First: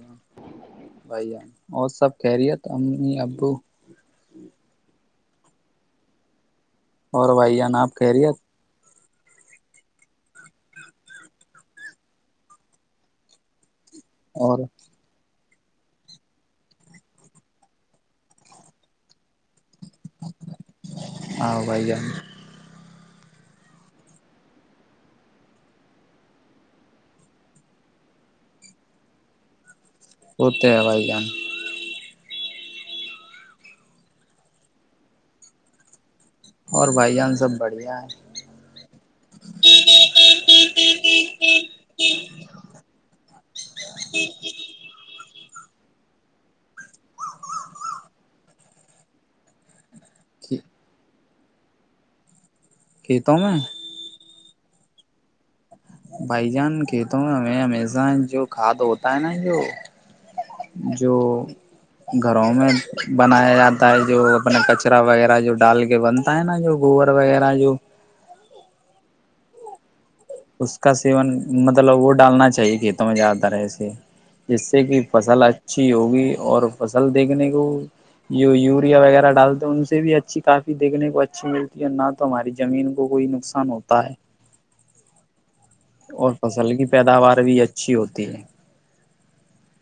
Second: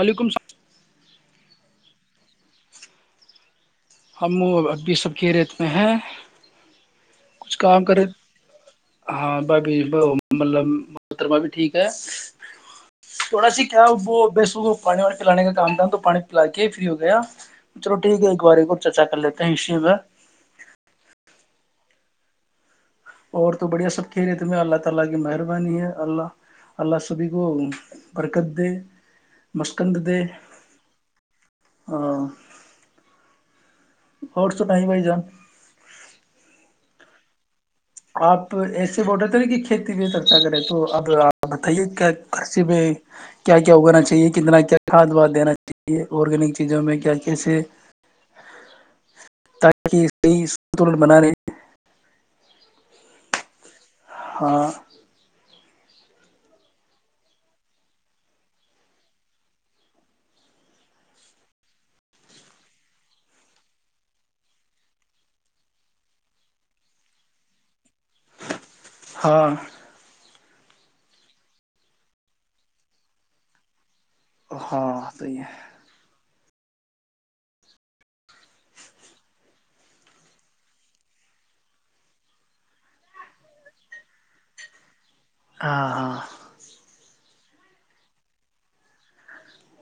بھ السلام بھائی جان اور سب کیریت امی ابو [unintelligible] ہم ابھی سب کے ریت میں ہیں [unintelligible] اور کچھ بھائی ج ن کام آپ کرے کہہ رہیے [unintelligible] ہاں بھابھی ب مطلب محترما بھی ٹھیک ہے تھوڑا س [unintelligible] کیا وہ اور بیسو پانی و پلانے کا [unintelligible] آام دام تو پانی پلا کے فری ہو گیا چلو ٹھیک ہے ایک بار چرچا کر لیتے ہیں [unintelligible] جب [unintelligible] ہاں بھائی جان [unintelligible] ہ [unintelligible] وہتے بائی گان [unintelligible] اور تو نہیں بھائی جان [unintelligible] اور بھائی جان سب [unintelligible] آپ ایسے بول رہے تھے نا کہ کھیتی پہ چرچا کریں تو اب آپ بتائیے کیا خرچے پ کیا کیا اگانا چاہیے کتنا کیا کھاد واد دینا ے آرگینک چیزوں میں کیا کیسے تائی [unintelligible] صی ہے سنتولن بنانے [unintelligible] کہتا میں [unintelligible] ہاں [unintelligible] بھائی جان کھیتوں میں ہمیں ہمیزہ جو کھاد ہوتا ہے نا جو جو گھروں میں بنایا جاتا ہے جو اپنے کچرا وغیرہ جو ڈال کے بنتا ہے نا جو گوبر وغیرہ جو ہاں [unintelligible] اس کا سیون مطلب وہ ڈالنا چاہیے کھیتوں میں جیاد رہےس [unintelligible] جس سے کہ ہاں صحیح فصل ہے اچھی ہوگی [unintelligible] اور فصل دیکھنے کو جو یوریا وغیرہ ڈالتے ہیں ان سے بھی اچھی کافی دیکھنے کو اچھی ملتی ہے نہ تو ہماری زمین کو کوئی نقصان ہوتا ہے [unintelligible] ہاں ہاں اور فصل کی پیداوار [unintelligible] بھی اچھی ہوتی ہے [unintelligible]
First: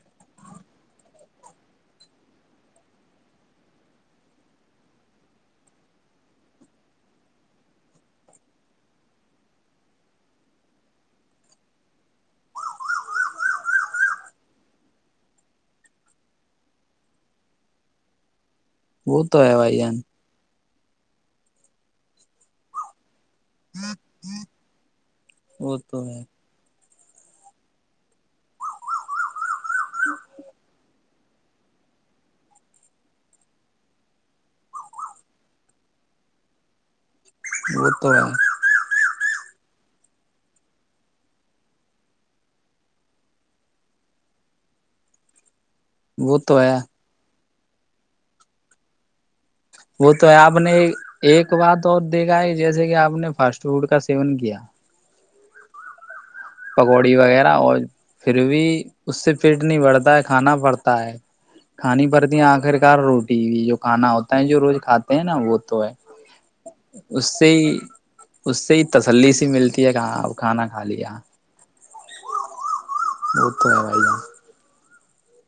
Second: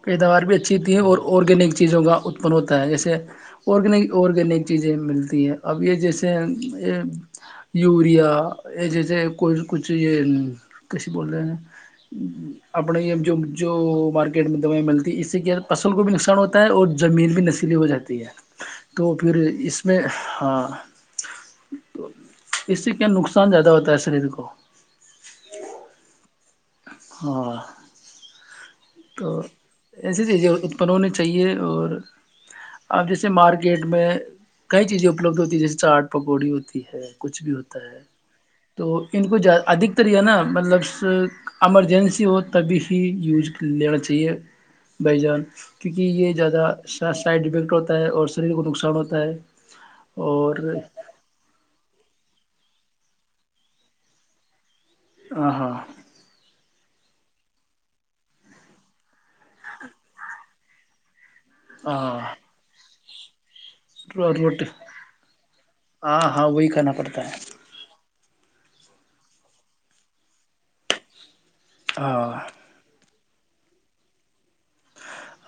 پیداوار بھی اچھی ہوتی ہے اور آرگینک چیزوں کا اتپن ہوتا ہے جیسے آرگینک آرگینک چیزیں ملتی ہیں اب یہ جیسے یوریا یہ جیسے کوئی کچھ یہ کیسی بولتے ہیں اپنے یہ جو جو مارکیٹ یٹ میں دوائیں ملتی ہے اس سے کیا فصل کو بھی نقصان ہوتا ہے اور جمینل بھی نشیلی ہو جاتی ہے تو وہ پھر ہے بھائی اس میں جان ہاں تو اس سے کیا نقصان [unintelligible] سان زیادہ ہوتا ہے سرد کو [unintelligible] وہ تو ہے اور تو ایسی چیزیں اتپن ہونی چاہیے اور اب جیسے مارکیٹ میں کئی چیزیں اپلبدھ ہوتی ہیں جیسے چاٹ پکوڑی ہوتی ہے کچھ بھی ہوتا وہ ہے تو تو ان کو ادھ نا مطلب ایمرجنسی ہو تبھی ہی یوز کر لینا چاہیے بائی جان کیونکہ یہ وہ تو زیادہ ہے سا سائڈفیکٹ ہوتا ہے اور شریر کو نقصان ہوتا ہے وہ تو ہے آپ اور نے ایک بات اور دیکھا ہے جیسے کہ آپ نے فاسٹ فوڈ کا سیون کیا ہ ہ [unintelligible] پکوڑی وغیرہ اور پھر بھی اس سے فٹ نہیں بڑتا ہے کھانا پڑتا ہے کھانی ہاں پڑتی ہیں آخر کار روز ٹی وی جو [unintelligible] کھانا ہوتا ہے جو روٹی روز کھاتے ہیں نا وہ تو ہے ہاں ہاں وہی کھانا پڑتا ہے اس سے ہی اس سے ہی تسلی س ملتی ہے کہاں ا کھانا کھا لیا ہ [unintelligible] وہ تو ہے بی جان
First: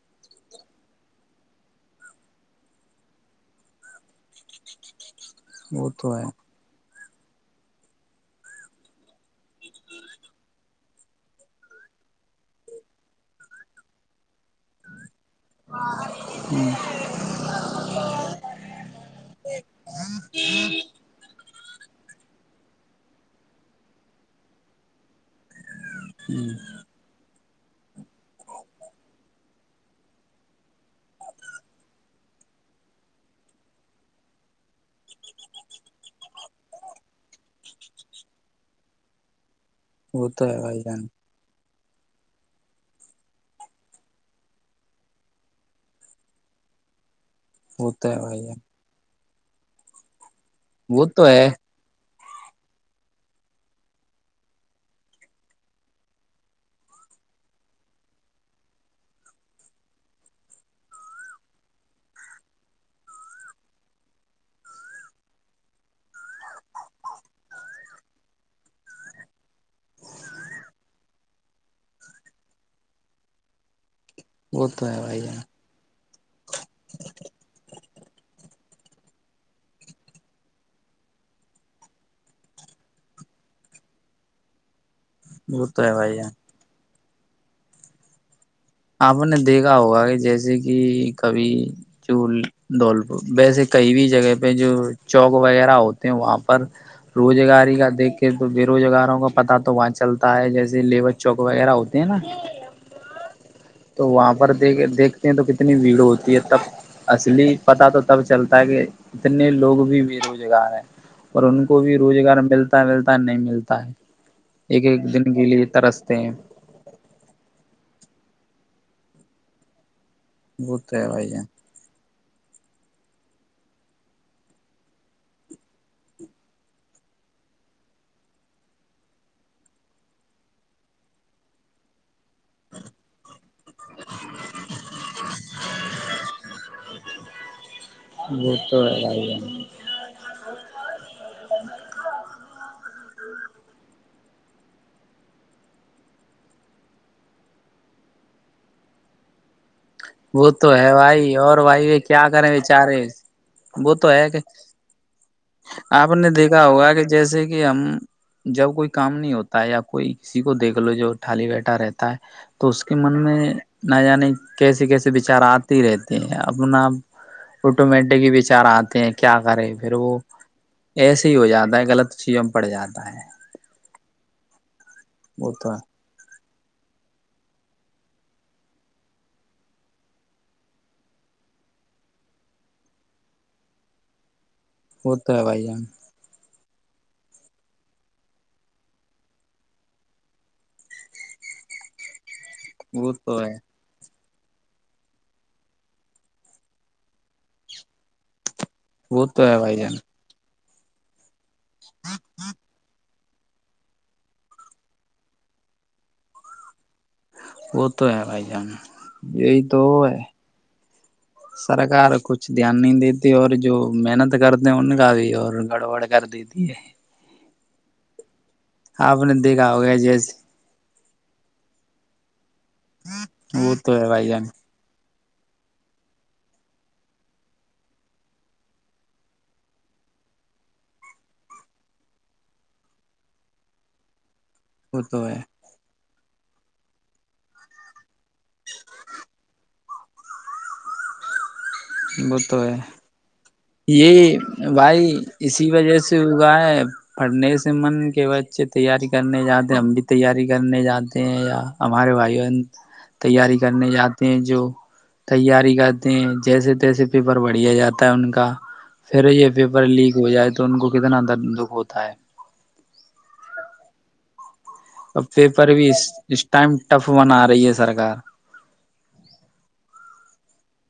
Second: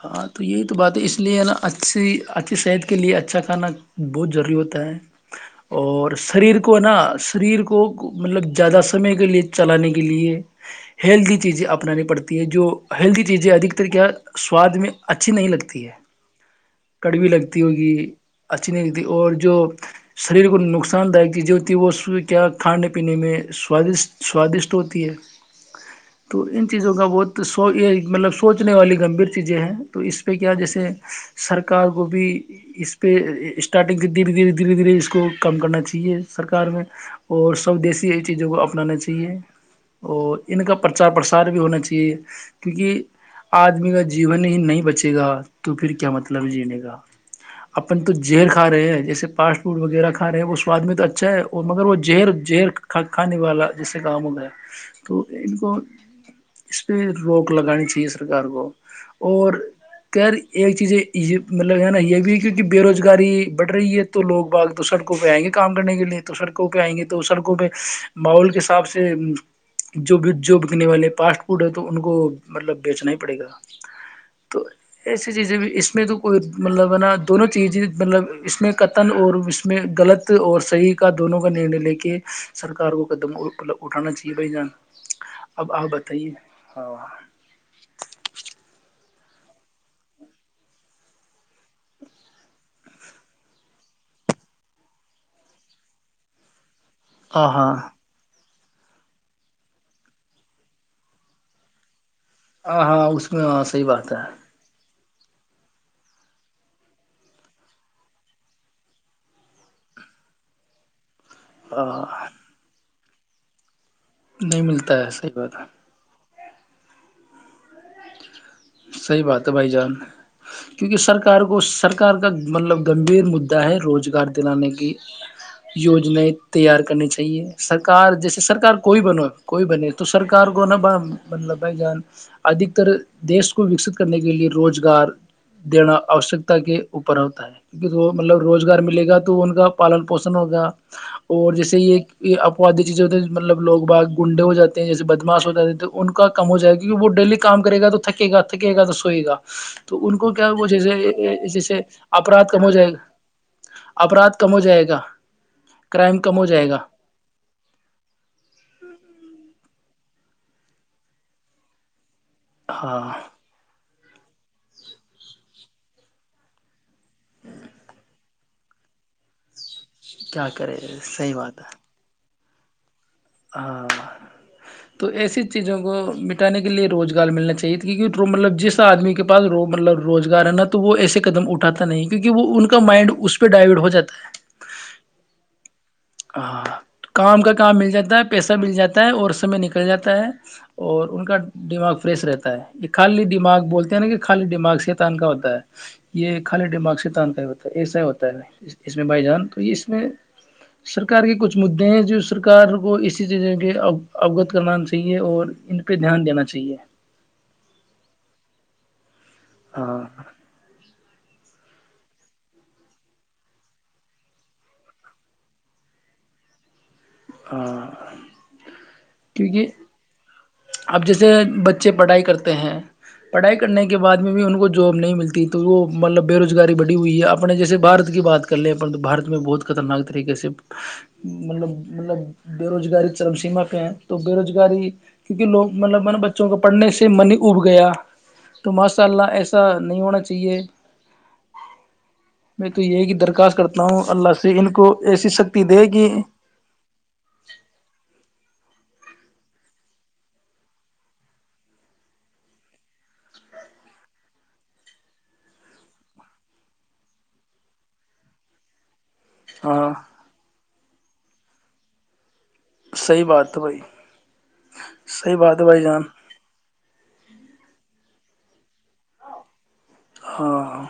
ہاں تو یہی تو بات ہے اس لیے ہے نا اچھی اچھی صحت کے لیے اچھا کھانا بہت ضروری ہوتا ہے وہ اور تو ہے شریر کو نا سریر کو مطلب زیادہ سمے کے لیے چلانے کے لیے ہیلدی چیزیں اپنانی پڑتی ہے جو ہیلدی چیزیں ادکتر کیا سواد میں اچھی نہیں لگتی ہے کڑویی لگتی ہوگی اچھی نہیں لگتی اور جو سریر کو نقصان دائک چیز جو وصو کیا کھانے پینے میں سوادشٹ سوادشٹ ہوتی ہے تو ان چیزوں کا بہت تو سو یہ مطلب سوچنے والی گمبھیر چیزیں ہیں تو اس پہ کیا جیسے سرکار کو بھی اس پہ اسٹارٹنگ سے دھیرے دھیرے دھیرے دھیرے اس کو کم کرنا چاہیے سرکار میں اور سب دیسی چیزوں کو اپنانا چاہیے ہ وہ اور تو ہے ان کا بھائی جان پرچار پرسار بھی ہونا چاہیے کیونکہ آدمی کا جیون ہی نہیں بچے گا تو پھر کیا متلب مطلب جینے کاا وہ اپن تو ہے بھائی زہر جان کھا رہے ہیں جیسے فاٹ فوڈ وغیرہ کھا رہے ہیں وہ سواد میں تو اچھا ہے اور مگر وہ جہر جیہت کھانے والا جسے کام ہو گیا تو ان کو اس پہ روک لگانی چاہیے سرکار کو اور خیر ایک چیزیں یہ مطلب ہے نا یہ بھی ہے کیونکہ بے روزگاری بڑھ رہی ہے تو لوگ باغ تو سڑکوں پہ آئیں گے کام کرنے کے لیے تو سڑکوں پہ آئیں گے تو سڑکوں پہ ماحول کے حساب سے جو بھی جو بکنے والے فاسٹ فوڈ ہے تو ان کو مطلب بیچنا ہی پڑے گا تو وہ ہے بھائی ایسی جان چیزیں بھی اس میں تو [unintelligible] اور مطلب نا دونوں چیزیں مطلب اس میں قتن اور اس میں غلط اور صحیح کا دونوں کا نرنےے لے کے سرکار کو قدم مطلب اٹھانا چاہیے بھائی جان وہ اب تو آپ ہے بھائی یہ بتائیے ہاں آپ نے دیکھا ہوگا کہ جیسے کہ کبھی جو دھول ویسے کئی بھی جگہ پہ جو چوک وغیرہ ہوتے ہیں وہاں پر ہاں روزگاری ہاں کا دیکھ کے تو بے روزگاروں کا پتا تو وہاں چلتا ہے جیسے لیبر چوک وغیرہ ہوتے ہیں نا ہ ہاں ا تو وہاں پر دیکھ دیکھ تو کتنی بھیڑ ہوتی ہے تب اصلی پتا تو تب چلتا ہے کہ اتنے لوگ بھی بے روزگار ہیں اور ان کو بھی ہاں روزگار ملتا ہے ملتا نہیں ملتا ہے نہیں ایک ملتا ہے ایک صحیح دن بات ہے گیلیت رستے صحی بات ہے بھائی جان وہ تو کیونکہ ہے سرک بھائی کو جان سرکار کا مطلب گمبھیر مدعا ہے روزگار دلانے کی یوجنائیں تیار کرنی چاہیے سرکار جیسے سرکار کوئی بن کوئی بنے تو سرکار کو نا ب مطلب بھائی جان ادھکتر دیش کو وکست کرنے کے لیے روزگار دینا آوشکتا کے اوپر ہوتا ہے کیک وہ مطلب روزگار تو ہے ملے گا بھائی تو جان ان کا پالن پوشن ہوگا اور جیسے یہ آوادی مطلب لوگ باغ گنڈے ہو جے ہیں جیسے بدماس ہو جاتے تو ان کا کم ہو جائےا کیونکہ وہ ڈیلی کام کرے گا تو تھکے گا تھکے گا د سوئے گا تو ان کو وہ کیا تو ہے بھائی جیسے اور جیسے بھائی یہ کیا اپرادھ کریں کم ہو جائے گا بیچارے وہ تو ہے اپرادھ کہ کم ہو جائے گا آپ کرائم نے کم ہو دیکھا جائے گا ہوگا کہ جیسے کہ ہم جب کوئی کام نہیں ہوتا ہے آپ کوئی کسی کو دیکھ لو جو تھٹالی بیٹھا رہتا ہے تو اس کے ہاں من میں ن نہیں کیسے کیسے بچار آتے رہتے ہیں اپنا آٹومیٹک ہی بچار آتے ہیں کیا کرے پھر وہ کیا کرے ایسے صحیح ہی ہو بات جاتا ہے غلط چیزوں پڑ جاتا ہے ہاں تو ایسی وہ تو چیزوں ہے کو م ٹ کے لیے روزگار ملنا چاہیے کی مطلب جس آدمی کے پاس مطلب روزگار ہے نا تو وہ ایسے قدم اٹھاتا نہیں کی وہ ان کا مائنڈ اس پہ ڈائیورٹ ہو جا ہے وہ تو ہے بھائی ج ہم ہ کام کا کام مل جاتا ہے پیسہ مل جاتا ہے اور سمے نکل جاتا ہے اور ان کا دماغ فریش رہتا ہے یہ وہ خالی تو ہے دماغ بولتے ہیں نا کہ خالی دماغ سے تان کاا ہوتا ہے یہ خالی دماغ سے تانق ہی ہوتا ہے ایسا ہی ہوتا ہے اس میں بھائی وہ جان ہے تو یہ بھائی اس جان میں سرکار کی کچھ مددے ہیں جو سرار کو اس ک چیز کے اوگت کرنا چاہیے اور ان پہ دھیان دینا چاہیے وہ تو ہے بھائی جان یہی تو ہاں ہے سرکار کچھ دھیان نہیں دیتی اور جو محنت کرتے ہیں ان کا بھی اور گڑبڑ کر دیتی ہے [unintelligible] ہ [unintelligible] آپ نے دیکھا ہوگیا جیسے [unintelligible] اب جیسے بچے پڑھائی کرتے [unintelligible] ہیں پڑھائی وہ کرنے کے تو ہے بعد بھائی میں بھی جان ان کو جاب نہیں ملتی [unintelligible] تھی تو وہ مطلب بےروزگاری بڑھی ہوئی ہے اپنے جیسے بھارت کی بات کر لیں اپن تو بھارت میں بہت خطرناک طریقے سے مطلب مطلب بے روزگاری چرم سیما پہ ہیں تو بے روزگاری اری وہ تو ہے کیونکہ لگ مطلب بچ [unintelligible] بچوں کو پڑھنے سے من ہی اب گیا تو ماشاء اللہ ایسا نہیں ہونا چاہیے [unintelligible] وہ تو میں ہے یہی کی درخواست کرتا ہوں اللہ یہ سے ان کو بھائی ایسی شکتی اسی دے وجہ کہ سے ہوا ہے [unintelligible] پڑھنے سے من کہ بچے [unintelligible] تیاری کرنے جاتے ہیں ہم بھی تیاری کرنے جاتے ہیں یا ہمارے بھائی بہن تیاری کرنے جاتے ہیں جو تیاری کرتے ہیں جیسے ریسیپی پر بڑھیا جاتا ہے ان کا [unintelligible] پھر یہ پیپر ہاں لیک ہو جائے تو ان کو [unintelligible] کتنا دندکھ ہوتا ہے [unintelligible] صحی بات ہے بھائی [unintelligible] اور صحیح بات ہے پیپر بھائی بھی جان اس اس ٹائم ٹف بنا رہی ہے سرکار [unintelligible] ہاں [unintelligible]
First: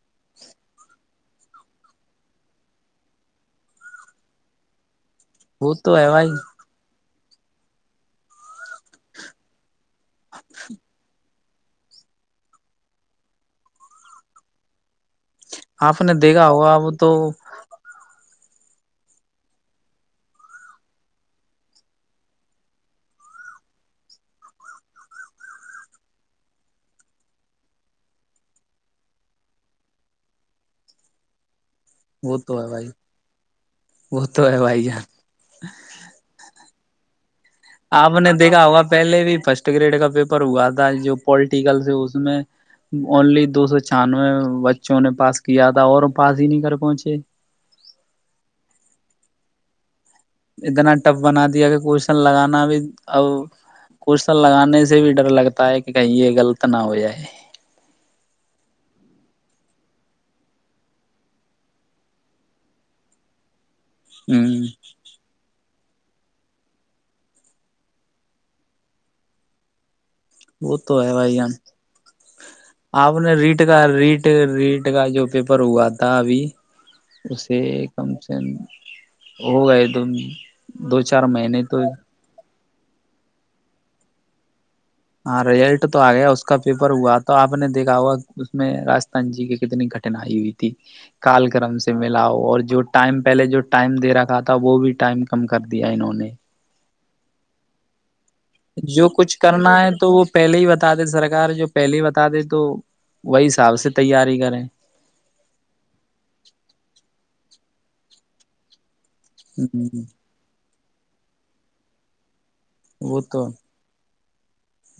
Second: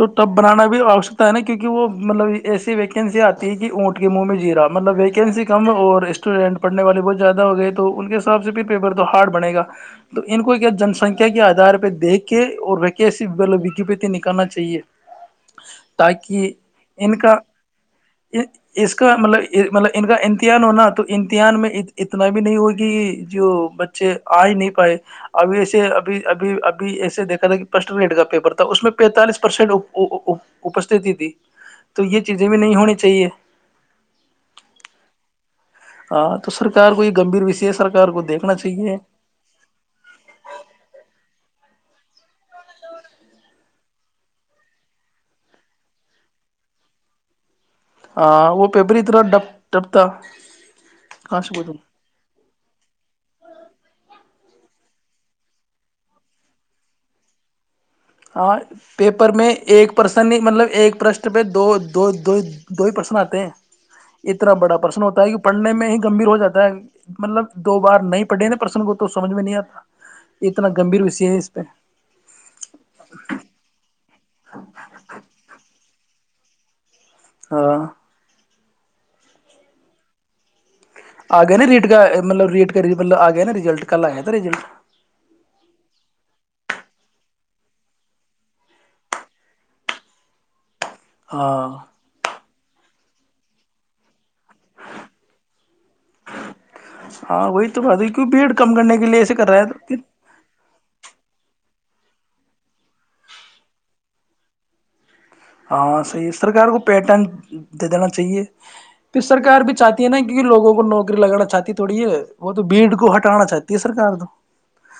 تو تب بنانا بھی آوشکتا ہے نا کیونکہ وہ مطلب ایسی ویکنسی آتی ہے کہ اونٹ کے منہ میں جیرا مطلب ایک [unintelligible] ویکنسی کم وہ تو اور ہے بھائی اسٹوڈنٹ پڑنے والے بہت [unintelligible] زیادہ ہو گئے تو ان کے حساب سے پھر پیپر تو ہارڈ بنے گا [unintelligible] تو ان کو کیا جنسنکھیا [unintelligible] کے آدار پہ دیکھ کے اور وکیسی مطلب وکیپت [unintelligible] نکالنا چاہیے [unintelligible] آپ نے دیکھا تاکہ ہوا ا وہ تو ان کا [unintelligible] اس کا مطلب مطلب ان کا امتحان ہوناا تو امتحان میں اتنا بھی نہیں ہو کہ جو بچے آ ہی نہیں پائے ابھی ایسے ابھی ابھی ابھی ایسے دیکھا تھا کہ فسٹ گریڈ کا پیپر تھا اس میں پینتالیس پرسینٹ اپستتی تھی [unintelligible] وہ تو بھی ہے نہیں بھائی ہونی چاہیے وہ تو ہے بھائی جان [unintelligible] [unintelligible] ہاں تو سکار کوئی گمبھیر [unintelligible] آپ کو نے دیکھنا دیکھا ہوگا چاہیے پہلے بھی فرسٹ گریڈ کا پیپر ہوا تھا جو پالٹیکل [unintelligible] اس میں اونلی دو سو چانوے بچوں نے پاس کیا تھا اور پاس ہی نہیں کر پہنچے [unintelligible] ہاں وہ پیپر اتنا ڈ ڈ [unintelligible] اتنا ٹف بنا دیا کہ کوورن لگانا بھی ا کون [unintelligible] کو لگانے سے بھی ڈر لگتا ہے کہ کہیں یہ غلط نہ ہو جائے [unintelligible] ہاں پیپر میں ایک پرسن مطلب ایک پرشن پہ دو دو ہی پرسن آتے ہیں [unintelligible] اتنا بڑا پرشن ہوتا ہے کہ پڑھنے میں گمبھیر ہو جاتا ہے مطلب دو بار نہیں پڑھے نا پرسن کو تو سمجھ میں نہیں آتا اتنا وہ تو گمبھیر وشی بھائی ہے جان اس پہ آپ نے ریٹ کا ر ریٹ کا جو پیپر ہوا تھا ابھی اسے ہاں کم سے کم ہو گئے دون آ گئے ن ریٹ کاا مطلب ریٹ گری مطلب آ گیا ن رزلٹ کل آیا تھا رزلٹ ہاں رزلٹ تو آ گیا اس کا پیپر ہوا تو آپ نے دیکھا ہوا اس میں رجستھان جی کی کتنی کٹھینائی ہوئی تھی کال ہاں کرم سے ملاؤ اور جو ٹائم پہلے جو ٹائم دے رکھا تھا وہ بھی ٹائم کم کر دیا انہوں نے ہاں وئی تو بدھی جو کچھ کرنا ہے تو وہ پہلے ہی بتا د سرک جو پہلے بتا دیں تو وہی حساب سے تیاری کریں ہاں صحیح ہے سرکار کو پیٹرن دے دین چاہیے تو سرکار بھی چاہتی ہے نا کیک لوگوں کو نو ری لگانا چاہتی تھوڑی ہے وہ تو بھیڑ کو وہ ہٹانا تو چاہتی ہے سرکار تو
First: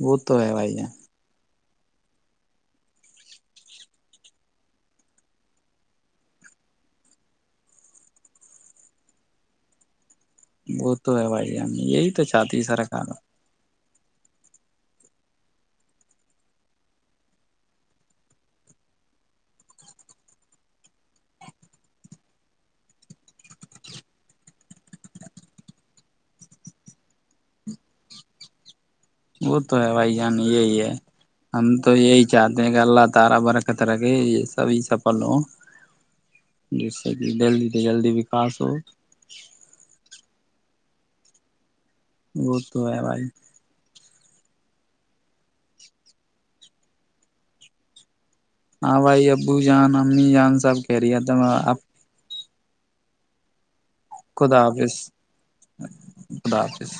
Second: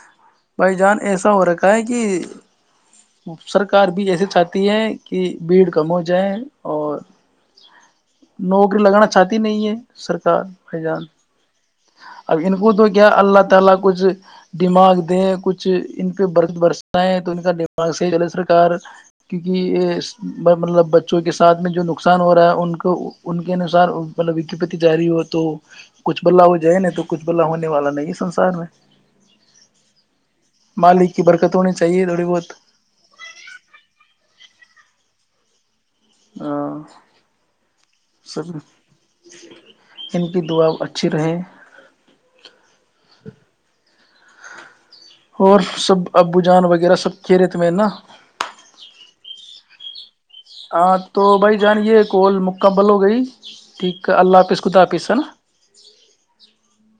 وہ تو ہے بھائی جان ایسا ہو رہا ہے کہیں کہ سرکار بھی ایسے چاہتی ہے کہ بھیڑ کم ہو جائے اور نوکری لگانا چاہتی نہیں ہے سر بھ وہ جان تو ہے بھائی جان یہی تو اب ان چاہتی ہے کو تو کیا سرکار اللہ تعالی کو کچھ دماغ دیں کچھ ان پہ برد برسیں تو ان کا دماغ صحیح چلے سرکار کیونکہ یہ مطلب بچوں کے سھ میں جو نقصان ہو رہا ہے ان کو ان کے انسار مطلب ویوپتی جاری ہو تو کچھ بلا ہو جائے نا تو کچھ بلا ہونے والا نہیں ہے سنسار میں وہ تو ہے بھائی جان یہی ہے مالک کی برکت ہم ہونی تو چاہیے یہی تھوڑی بہت چاہتے ہیں کہ اللہ تعالی برکت رکھے یہ سبھی سب ہلو جی سے کہ جلدی سے جلدی سب وکاس ہوت ان دعا اچھی رہے وہ تو ہے بھائی اور سب ابو جان وغیرہ سب کھیرےت میں نا ہاں بھائی ابو جانا ہاں تو بھائی جانے کال مک کبل ہو گئی ٹھیک اللہ خدا حافظ ہے نا خدا حافظ